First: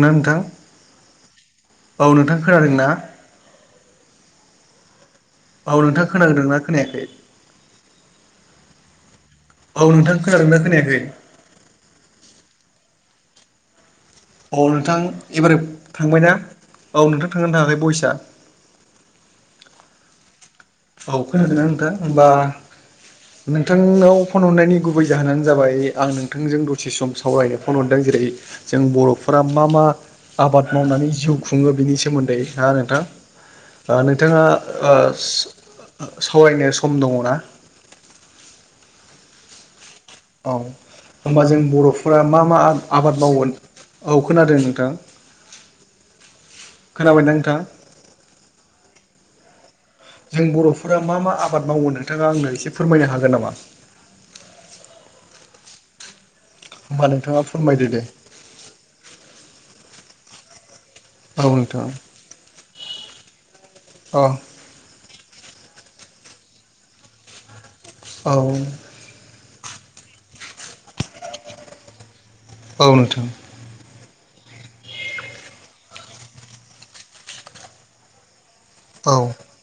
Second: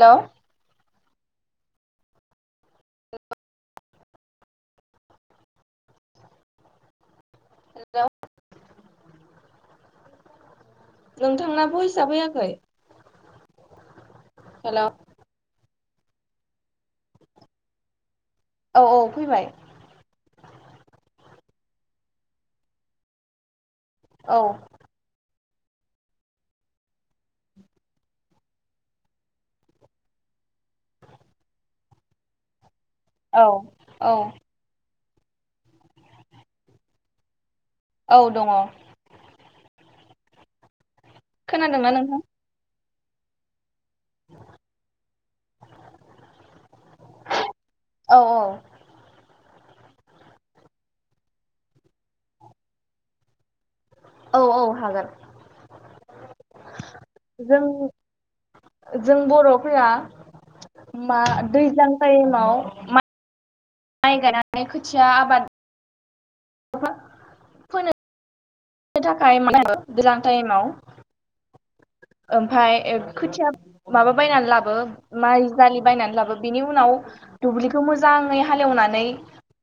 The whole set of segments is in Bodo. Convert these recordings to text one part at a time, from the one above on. हेल' नोंथां? औ नोंथां खोनादों ना? औ नोंथां खोनागोदोंना खोनायाखै हेलौ औ नोंथां खोनादोंना खोनायाखै नोंथांना [unintelligible] औ हेल' नोंथां एबारो थांबायना औ नोंथां थांदोंना थांङाखै बयससा औ औ फैबाय औ खोनादों ना नोंथां होमबा नोंथांनाव औ फन हरनायनि गुबै जाहोनानो जाबाय आं नोंथांजों दसे सम सावरायनोफनहरदों जेरै जों बर'फोरा मा मा आबाद मावनानै जिउ खुंङो बिनि सोमोन्दै नोंथांङा औ थां ओ औ नोंथाङा ओ [unintelligible] सावरायनो सम दङ ना। औ दङ। औ होनोमबा जों खोनादोंना बर'फोरा नोंथां? मा मा आ आबाद मावयो। औ खोनादों नोंथां। खोनाबाय ना नोंथां। औ औ जों बर'फोरा मा मा आबाद मावो नोंथाङा आंनो एसे फोरमायनो हागोन नामा। औ-औ हागोन। होमबा नोंथाङा जों फोरमायदो दे जों बर'फोरा मा औ नोंथां दैज्लां टाइमाव मा। माइ औ गायनानै खोथिया आबाद [unintelligible] फोनो। औ ओ थाखाय [inaudible] गोजां टाइमाव। ओमफाय औ एग नोंथां खोथिया। माबा बायनानै लाबो माइजालि बायनानै लाबो बिनि उनाव दुब्लिखौ मोजाङै। हालेवनानै औ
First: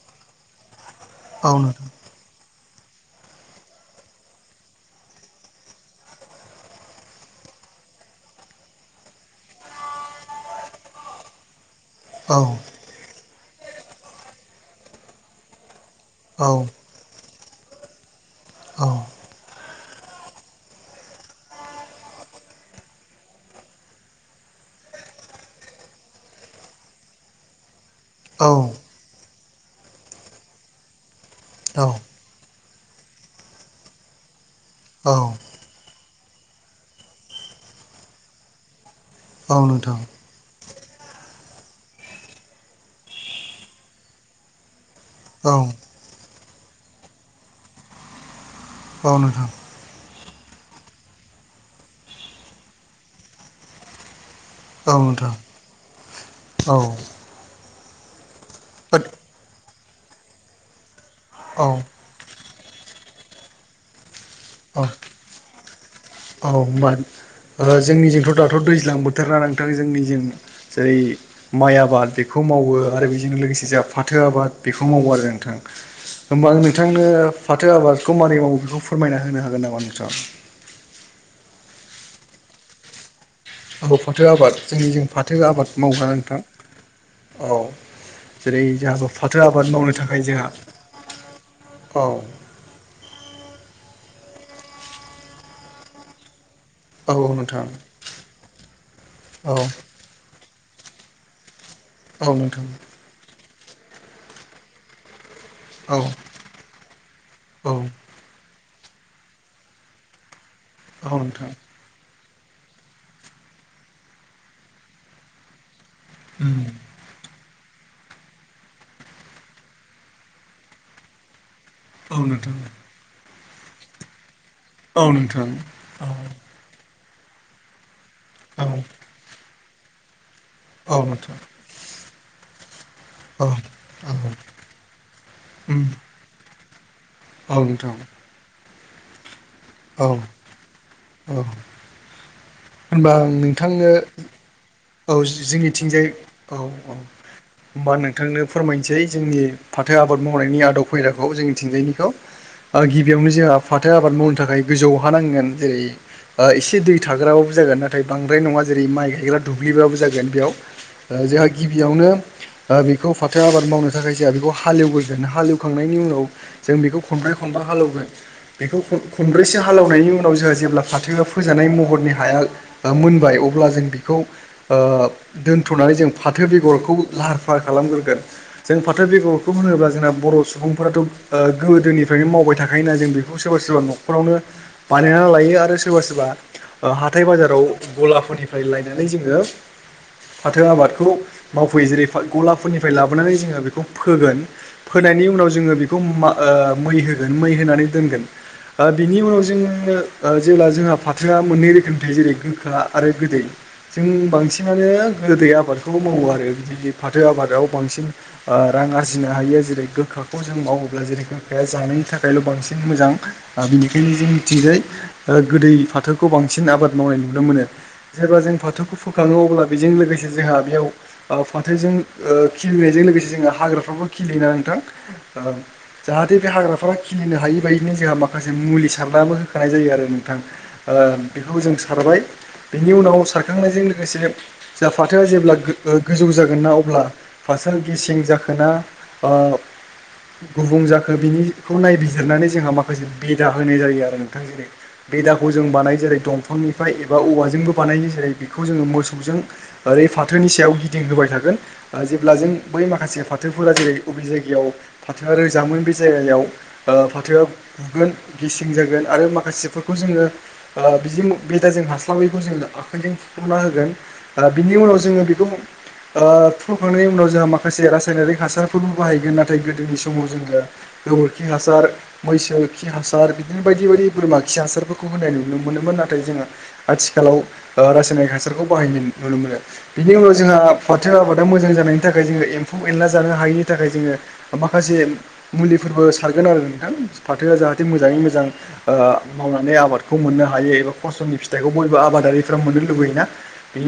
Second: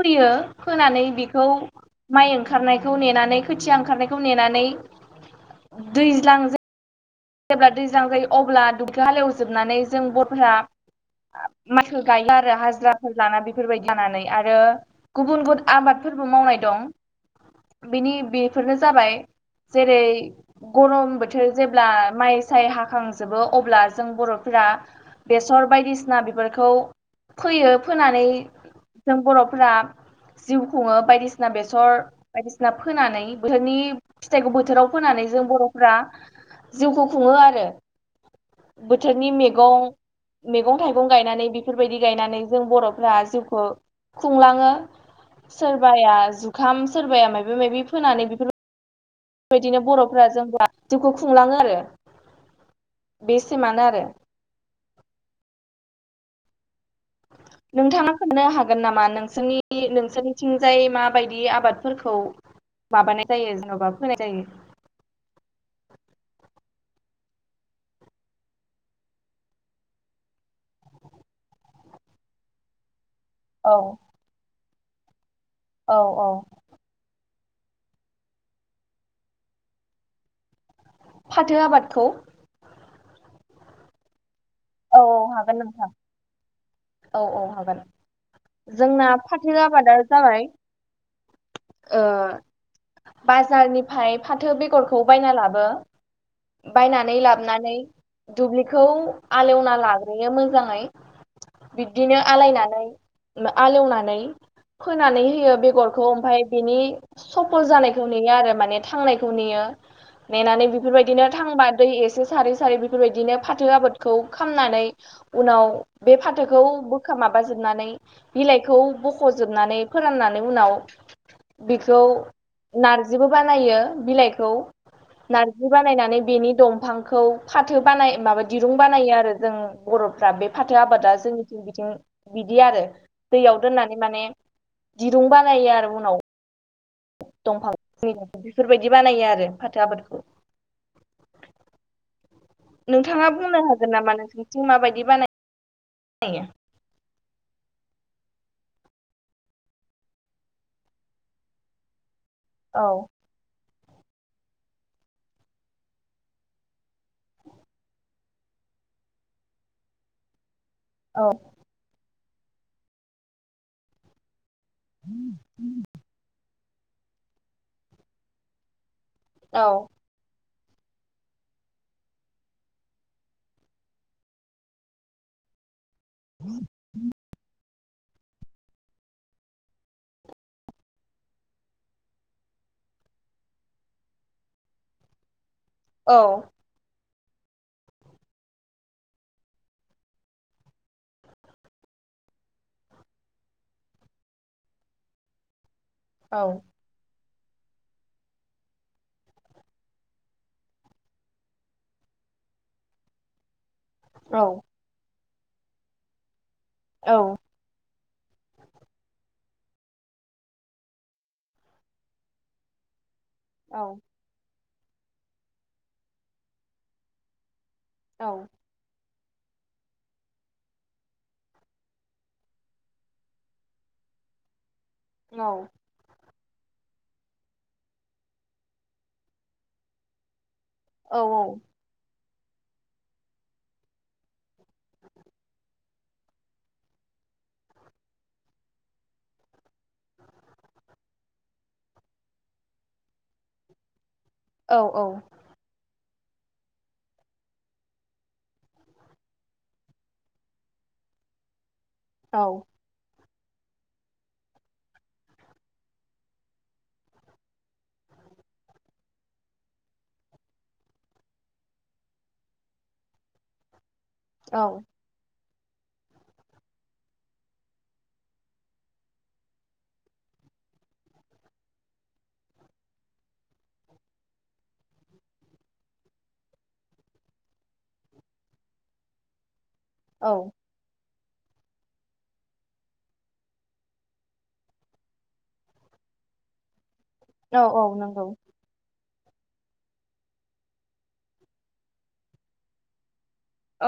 फोयो फानानै बिखौ औ नोंथां माइ ओं। खारनायखौ नेनानै खोथिया ओंखारनायखौ नेनानै दैज्लां जा। जेब्ला दैजां जायो अब्ला [inaudible] हालेवजोबनानै जों। [inaudible] [inaudible] गायो औ आरो हाजिराफोर लाना बेफोरबायदि जानानै आरो गुबुन गुब। आबादफोरबो औ मावनाय दं बेनि बेफोरनो जाबाय। जेरै गरम बोथोर जेब्ला। माइ साय हाखांजोबो अब्ला जों बर'फोरा बेसर बायदिसिना बेफोरखौ। फोयो। फोनानै औ जों बर'फोरा खु औ ना फोनानै बोथोरनि फिथाइखौ बोथोराव औ फोनानै जों बर'फ्रा। जिउखौ खुंङो आरो बोथोरनि औ मेगं नोंथां मेगं थाइगं। गं गायनानै बेफोरबायदि गायनानै जों बर'फ्रा जिउखौ खुंलाङो। औ सोरबाया जुखाम सोरबाया माबि माबि फोनानै बेफोर औ नोंथां। फ्रा [inaudible] जिउखौ खुंलाङो आरो बेसिमानो आरो। औ नोंथां औ। नोंथाङा खोन हागोन नामा नोंसोरनि नोंसोरनिथिंजाय मा बायदि औ आबादफोरखौ माबानाय जायो जेन'बा फोनाय जायो। अ औ होमबा। ओ जोंनिजोंथ' दाथ' दैज्लां बोथोर ना नोंथां जोंनिजों जेरै माइ आबाद बेखौ मावो आरो बेजोंनो लोगोसे औ जाहा फाथो आबाद बेखौ मावो आरो नोंथां औ औ होमबा आं नोंथांनो फाथो आबादखौ मारै मावो बेखौ फोरमायना होनो हागोन नामा नोंथां? फाथो आबादखौ खौ फाथो आबाद जोंनि औ जों औ फाथो हागोन आबाद नोंथां मावबाङा नोंथां। औ जेरै जोंना जोंहाथ' फाथो आबाद आबादा मावनो थाखाय जाबाय जोंहा ओ औ बाजारनि फाय फाथो बेगरखौ बायना लाबो औ बायनानै औ नोंथां लाबोनानै दुब्लिखौ औ आलौवना लाग्रोयो मोजाङै। बिदिनो औ नोंथां आलायनानै मा आलौवनानै फोनानै। होयो औ बेग'रखौ ओमफाय बिनि सफल औ जानायखौ नेयो आरो माने थांनायखौ नेयो। नेनानै औ बेफोरबायदिनो नोंथां थांबा दै एसे सारै-सारै बेफोरबादिनो फाथो आबाद। खौ खामनानै उनाव बे उम फाथोखौ बोखा माबा जोब। उननानै बिलाइखौ बख'जोबनानै फोराननानै उनाव। बेखौ औ नोंथां नारजिबो बानायो बिलाइ। खौ औ नोंथां नारजि औ बानायनानै बेनि दंफांखौ फाथो बानाय माबा। औ रुं बानायो आरो जों बर'फ्रा बे फाथो औ आबादा नोंथां जोंनिथिं बिथिं बिदि आरो। औ दैयाव दोननानै माने दिरुं बानायो उम आरो उनाव। औ दंफां बेफोरबायदि बानायो आरो फाथो आबादखौ औ-औ। होनबा नोंथाङा आं बुंनो हागोन नोंथांनो नामा नोंसोरनिथिं माबायदि औ जोंनिथिंजाय बानायो औ-औ होमबा नों थांनो फोरमायनोसै जोंनि फाथो आबाद मावनायनि आदब खायदाखौ जोंनि थिंजायनिखौ ओरो औ गिबियावनो जोंहा फाथो आबाद मावनो थाखाय गोजौआव हा नांगोन जेरै एसे दै थाग्राबाबो जागोन नाथाय बांद्राय नङा जेरै माइ गायग्रा दुब्लिबाबो जागोन बेयाव ओ औ जोंहा गिबियावनो ओ बेखौ फाथो आबाद मावनो थाखाय जोंहा बेखौ हालेवग्रगोन हालेवखांनायनि उनाव जों बेखौ खनब्रै खनबै हालौगोन बेखौ खन- खनब्रैसो औ हालेनायनि उनाव जोंहा जेब्ला फाथोआ फोजानाय महरनि हाया मोनबाय अब्ला जों बेखौ ओ दोनथ'नानै जों फाथो बेगरखौ लाहार फाहार खालामग्रोगोन जों फाथो बेगरखौ होनोब्ला जोंना बर' सुबुंफोराथ' ओ गोदोनिफ्रायनो मावबाय था खायोना जों बेखौ सोरबा सोरबा न'खरावनो बानायनानै लायो आरो सोरबा औ सोरबा ओ हाथाय बाजाराव गलाफोरनिफ्राय लायनानै जोङो फाथो आबादखौ मावफैयो जेरै गलाफोरनिफ्राय लाबोनानै जोङो बेखौ फोगोन फोनाय नि उनाव जोङो बेखौ औ ओ मै होगोन मै होनानै दोनगोन ओ बिनि उनाव जोङो ओ जेब्ला जोंहा फाथोआ मोननै रोखोमनि थायो जेरै गोखा आरो गोदै। जों औ बांसिनानो गोदै आबादखौ मावो आरो बि औ फाथो आबादाव बांसिन ओ रां आरजिनो हायो जेरै गोखाखौ जों मावोब्ला जेरै गोखाया जानायनि थाखायल' बांसिन मोजां। ओ औ बिनिखायनो जों मिथिजबाय गोदै फाथोखौ बांसिन आबाद मावनाय नुनो मोनो। औ जेल्बा जों फाथोखौ फोखाङो अब्ला बेजों लोगोसे जोंहा बेयाव फान्थालजों ओ खिलिनायजों लोगोसे जों हाग्रााव खियोना नोंथां ओ जा हाथे बे हाग्राफोरा खिनिनो हायि बायदिनो जोंहा माखासे मुलि सारनाबो होखानाय जायो आरो नोंथां। ओ औ बेखौ जों सारबाय बेनि उनाव सार खांनायजों लोगोसे जा फाथोआ जेब्ला गो गोजौ जागोन ना अब्ला फाथआ गेसें जाखोन बे अ गुबुं जाखो बिनिखौ नायबिजिरनानै जोंहा माखासे बेदा होनाय जायो आरो थां जेरै बेदाखौ जों बानाय जेरै दंफांनिफ्राय एबा औवाजोंबो बानायनाय जेरै बेखौ जोङो मोसौजों ओरै फाथोनि सायाव गिदिं होबाय थागोन जेब्ला जों बै माखासे फाथोफोरा जेरै बबे जायगायाव फाथोआ रोजामोन बे जायगायाव ओ फाथोआ गुगोन गेसें जागोन आरो माखासेफोरखौ जोङो ओ बिदि बेदाजों हास्लाबैखौ जोङो आखायजों हना होगोन बिनि औ उनाव जोङो बेखौ ओ- फुखांनायनि उनाव जोंहा माखासे रासायनारिक हासारफोरबो बाहायगोन नाथाय गोदोनि समाव जोङो गोबोरखि हासार मैसो खि हासार बिदिनो बायदि बायदि बोरमा खि हासारफोरखौ होनाय नुनो मोनो नाथाय जोङो आथिखालाव रा सारखौ बाहायनाय नुनो मोनो बेनि औ उनाव जोंहा फाथो आबादा मोजां जानायनि थाखाय जोङो एम्फौ एनला जानो हायैनि थाखाय जोङो माखासे मुलिफोरबो ओ- सारगोन आरो नोंथां फाथोआ औ जाहाथे मोजाङै नंगौ मोजां ओ- मावनानै आबादखौ मोननो हायो एबा फसलनि फिथाइखौ बयबो आबादारिफ्रा मोननो लुबैयोना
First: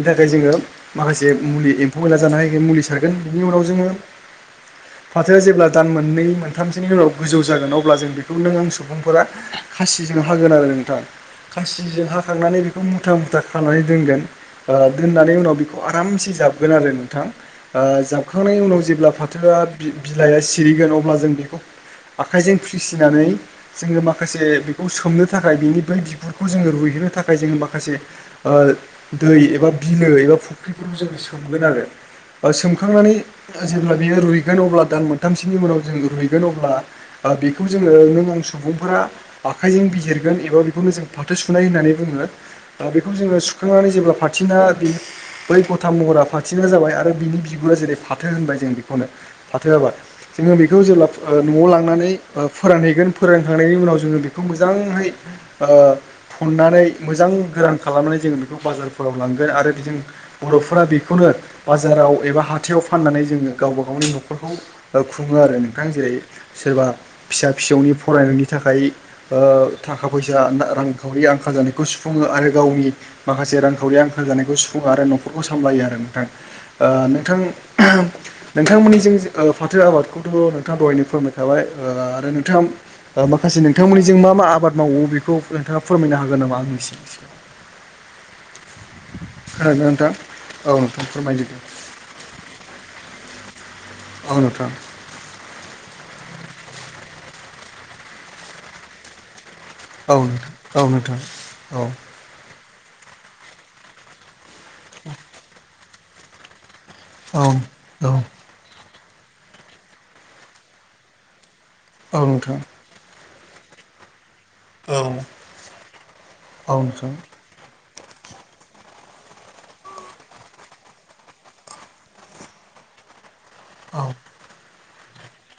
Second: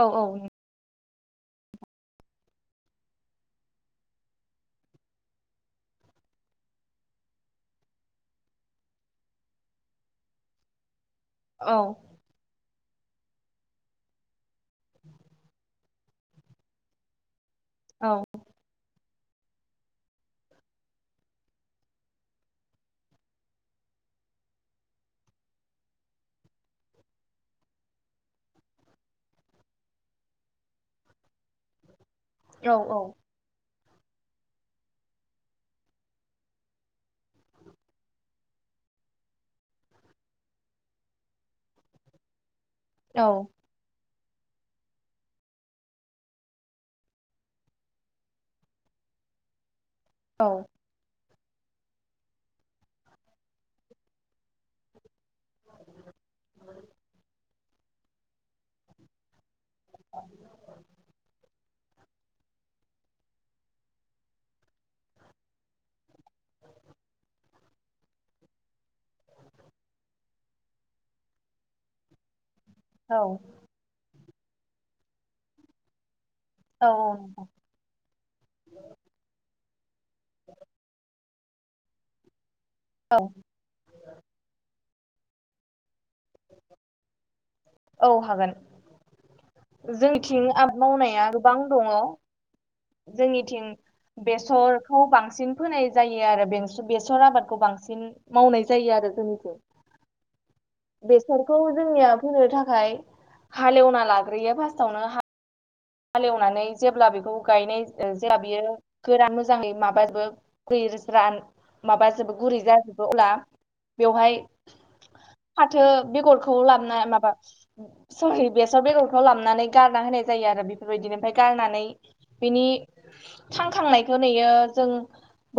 औ औ थाखाय जोङो माखासे मुलि एम्फौ मैला जानाय मुलि सारगोन बिनि उनाव जोङो फाथोआ जेब्ला दान मोननै मोनथामसोनि उनाव गोजौ जागोन अब्ला जों बेखौ नों आं सुबुंफोरा खासिजों हागोन आरो नोंथां औ खासिजों हाखांनानै बेखौ मुथा मुथा खालामनानै दोनगोन ओ- दोननानै उनाव बेखौ आरामसे जाबगोन आरो नोंथां ओ- औ जाबखांनायनि उनाव जेब्ला फाथोआ बि- बिलाइआ सिरिगोन अब्ला जों बेखौ आखाइजों फ्रिसिनानै जोङो माखासे बेखौ सोमनो थाखाय बिनि बै बिगुरखौ जोङो रुइयो थाखाय जोङो माखासे ओ- दै एबा बिलो एबा फुख्रिफोरखौ जों सोमगोन आरो बा औ औ सोमखांनानै जेब्ला बेयो रुइगोन अब्ला दान मोनथामसोनि उनाव जों रुइगोन अब्ला बेखौ जोङो नों आं स सुबुंफोरा आखाइजों बिजहिरगोन एबा बेखौनो जों फाथो सुनाय होननानै बुङो ओ बेखौ औ जोङो सुखांनानै जेब्ला फारथिना बियो बै गथा महरा फाथथिना जाबाय आरो बिनि बिगुरा जेरै फाथो होनबाय जों बेखौनो फाथो जाबा औ जोङो बेखौ जेब्ला न'आव लांनानै फोरानहैगोन फोरानखांनायनि उनाव जोङो बेखौ मोजांहै फननानै मोजां गोरान खालामनानै जोङो बेखौ बाजारफोराव लांगोन आरो जों बर'फोरा बेखौनो बाजाराव एबा हाथायाव फाननानै जोङो गावबा गावनि न'खरखौ खुङो आरो नोंथां जेरै सोरबा फिसा फिसौनि फरायनायनि थाखाय थाखा फैसा रांखावरि आंखाल जानाय खौ सुफुङो आरो गावनि औ माखासे रांखावरि आंखाल जानायखौ सुफुङो आरो नखरखौ सामलायो आरो नोंथां औ नोंथां नोंथांमोननि जों फाथो आबाद बेखौथ' नोंथाङा दहायनो फोरमायखाबाय आरो नोंथाङा माखासे नोंथांमोननिजों मा मा आबाद मावो बेखौ नोंथाङा फोरमायनो हागोन नामा आंनिसिनि औ हागोन खोनादोंना नोंथां जोंथिं औ आब नोंथां मावनाया फोरमायदो दे गोबां दङ जोंनिथिं औ नोंथां बेसरखौ बांसिन फोनाय जायो आरो बेसर आबादखौ बांसिन मावनाय जायो आरो जोंनिथिम औ नोंथां बेसरखौ औ जोंनिया फोनो थाखाय आ हालेवना लाग्रोयो फार्स्टावनो हालेवनानै जेब्ला बेखौ गायनाय नोंथां जेब्ला बियो फोरा मोजाङै माबो ख रान माबाजोबो गुरै जाजोबो अब्ला बेवहाय औ फाथो बेगरखौ औ नोंथां औ लाबोना नोंथां माबा सरि बेसर बेगरखौ लाबनानै गारना होनाय जायो आरो बे बेबायदिनो ओमफ्राय गारनानै बिनि औ थांखांनायखौ नुयो जों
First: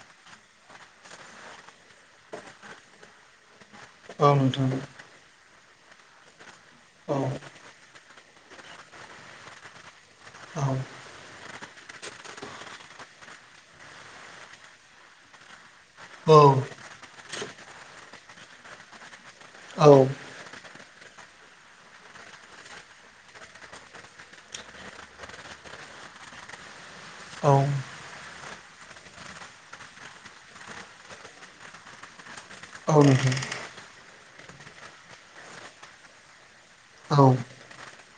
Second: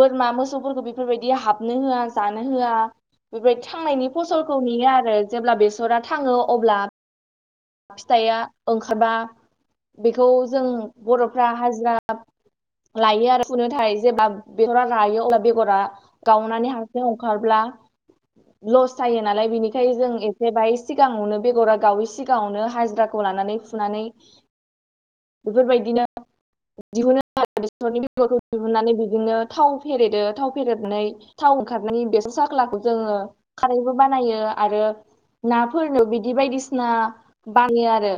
बोरमा मोसौफोरखौ बेफोरबायदि हाबनो होआ जानो होआ बेबायदि थांनायनि औ फसलखौ नोंथां नेयो आरो जेब्ला बेसरा थाङो अब्ला औ फिथाइआ ओंखारबा बेखौ जों औ बर'फ्रा हाजिरा जा लायो आरो फुनो थाखाय जेबब्ला बेगरा लायो अब्ला बेगरा औ गावनानै हारसिं हंखारब्ला लस जायो नालाय बिनिखायनो जों एसे बाय सिगाङावनो बेगरा गावै सिगां गावनो हाजिराखौ लानानै फुनानै बेफोरबायदिनो दिहुननोनि दिहुननानै बिदिनो थाव फेरेदो थाव फेरदनानै थाव ओंखारनानै बेस स [unintelligible] खौ औ जोङो नोंथां खारैबो बानायो, आरो नाफोरनो बिदि बायदिसिना औ बानाय आरो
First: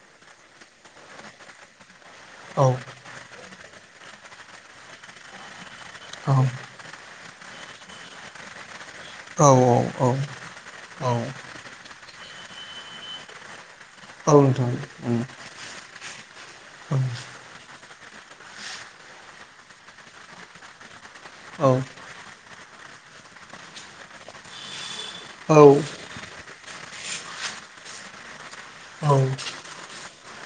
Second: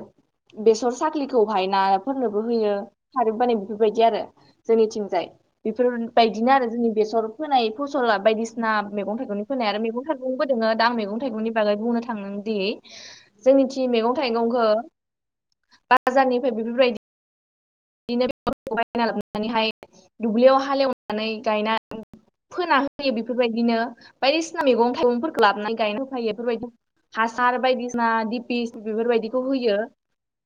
बेसर साख्लिखौहाय नाफोरनोबो होयो खारैबो बानि बेफोरबायदि आरो जोंनिथिंजाय बेफोरबायदिनो औ आरो जोंनि बेसर फोनाय फसला बायदिसिना मैगं थाइगंनि औ फोनाय औ नोंथां औ नोंथां औ नोंथां औ नोंथां औ आरो मैगं औ थाइगंबो दोङो दां मैगं थाइगंनि बागै बुंनो थांदों दि, जोंनि रिं मैगं थाइगंखौ बाजारनिफ्राय बेफोरबायदि बिदिनो [unintelligible] नानैहाय दुब्लियाव हालेव गायनानै फोना होयो बेफोरबायदिनो बायदिसिना मैगं गंफोरखौ लाबोनानै गायनो होफैायो बेफोरबायदि हासार बायदिसिना दि पि बेफोरबायदिखौ होयो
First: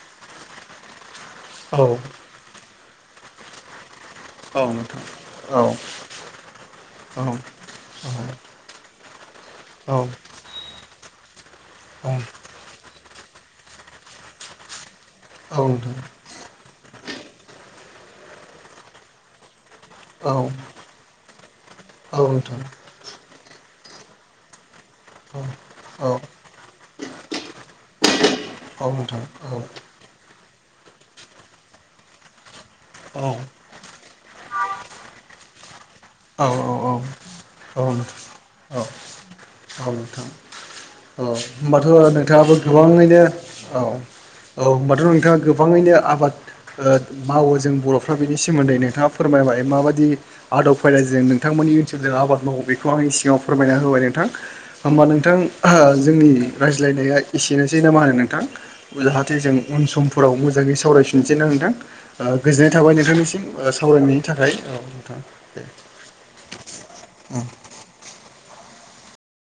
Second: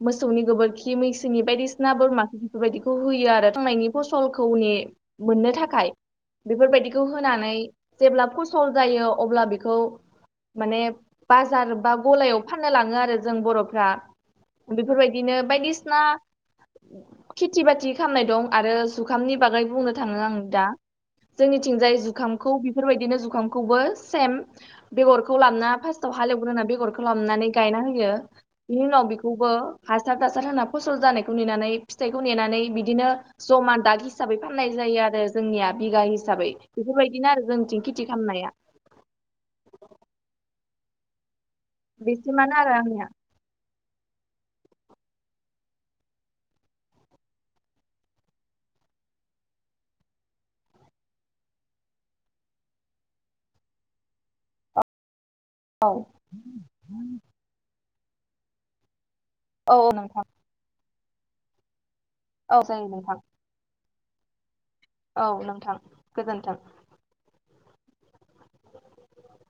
मोसौनि गोबोरखि मैसोनि बायदिसिना बोरमा बेबायदिखौ होयो आरो समायनि फसलखौ ने मोननो थाखाय। बेफोरबायदिखौ होनानै जेब्ला फसल जायो अब्ला बेखौ माने बाजार बा गलायाव फाननो लाङो आरो। जों बर'फ्रा बेफोरबायदिनो बायदिसिना खेथि बाथि खालामनाय दं आरो जुखामनि बागै बुंनो थाङो आं दा। जोंनिथिंजाय जुखामखौ बेफोरबायदिनो जुखामखौबो सेम बेगरखौ लाबना फार्स्टाव हालेवग्रोना बेगरखौ लानानै गायना होयो। बिनि उनाव नोंथां बेखौबो हासार थासार होना फसल जानायखौ नेनानै फिथाइखौ नेनानै बिदिनो औ औ ज'मा दाग हिसाबै फाननाय जायो आरो जोंनिया बिघा औ औ औ औ खालामनाया नोंथां औ औ नोंथां। औ होनोमबाथ' नोंथाङाबो बेसिमानो आरो आंनिया गोबाङैनो औ औ होनबा आरो नोंथाङा गोबाङैनो आबाद मावो जों बर'फ्रा बेनि सोमोन्दै नोंथाङा फोरमायबाय माबायदि दि आद'ब उफायजों नोंथांमोननि इउटुबजों आबाद मावो बेखौ आंनि सिगाङाव फोरमायना होबाय नोंथां। होमबा नोंथां औ जोंनि रायज्लायनाया एसेनोसै ना मा होनो नोंथां। जाहाथे जों औ उन नोंथां समफोराव मोजाङै सावरायफिननोसै ना नोंथां। ओ औ गोजोननाय जायो थाबाय नोंथां नोंथांनिसिम। सावरायनायनि थाखाय औ नोंथां। औ दे नोंथां गोजोन्थों।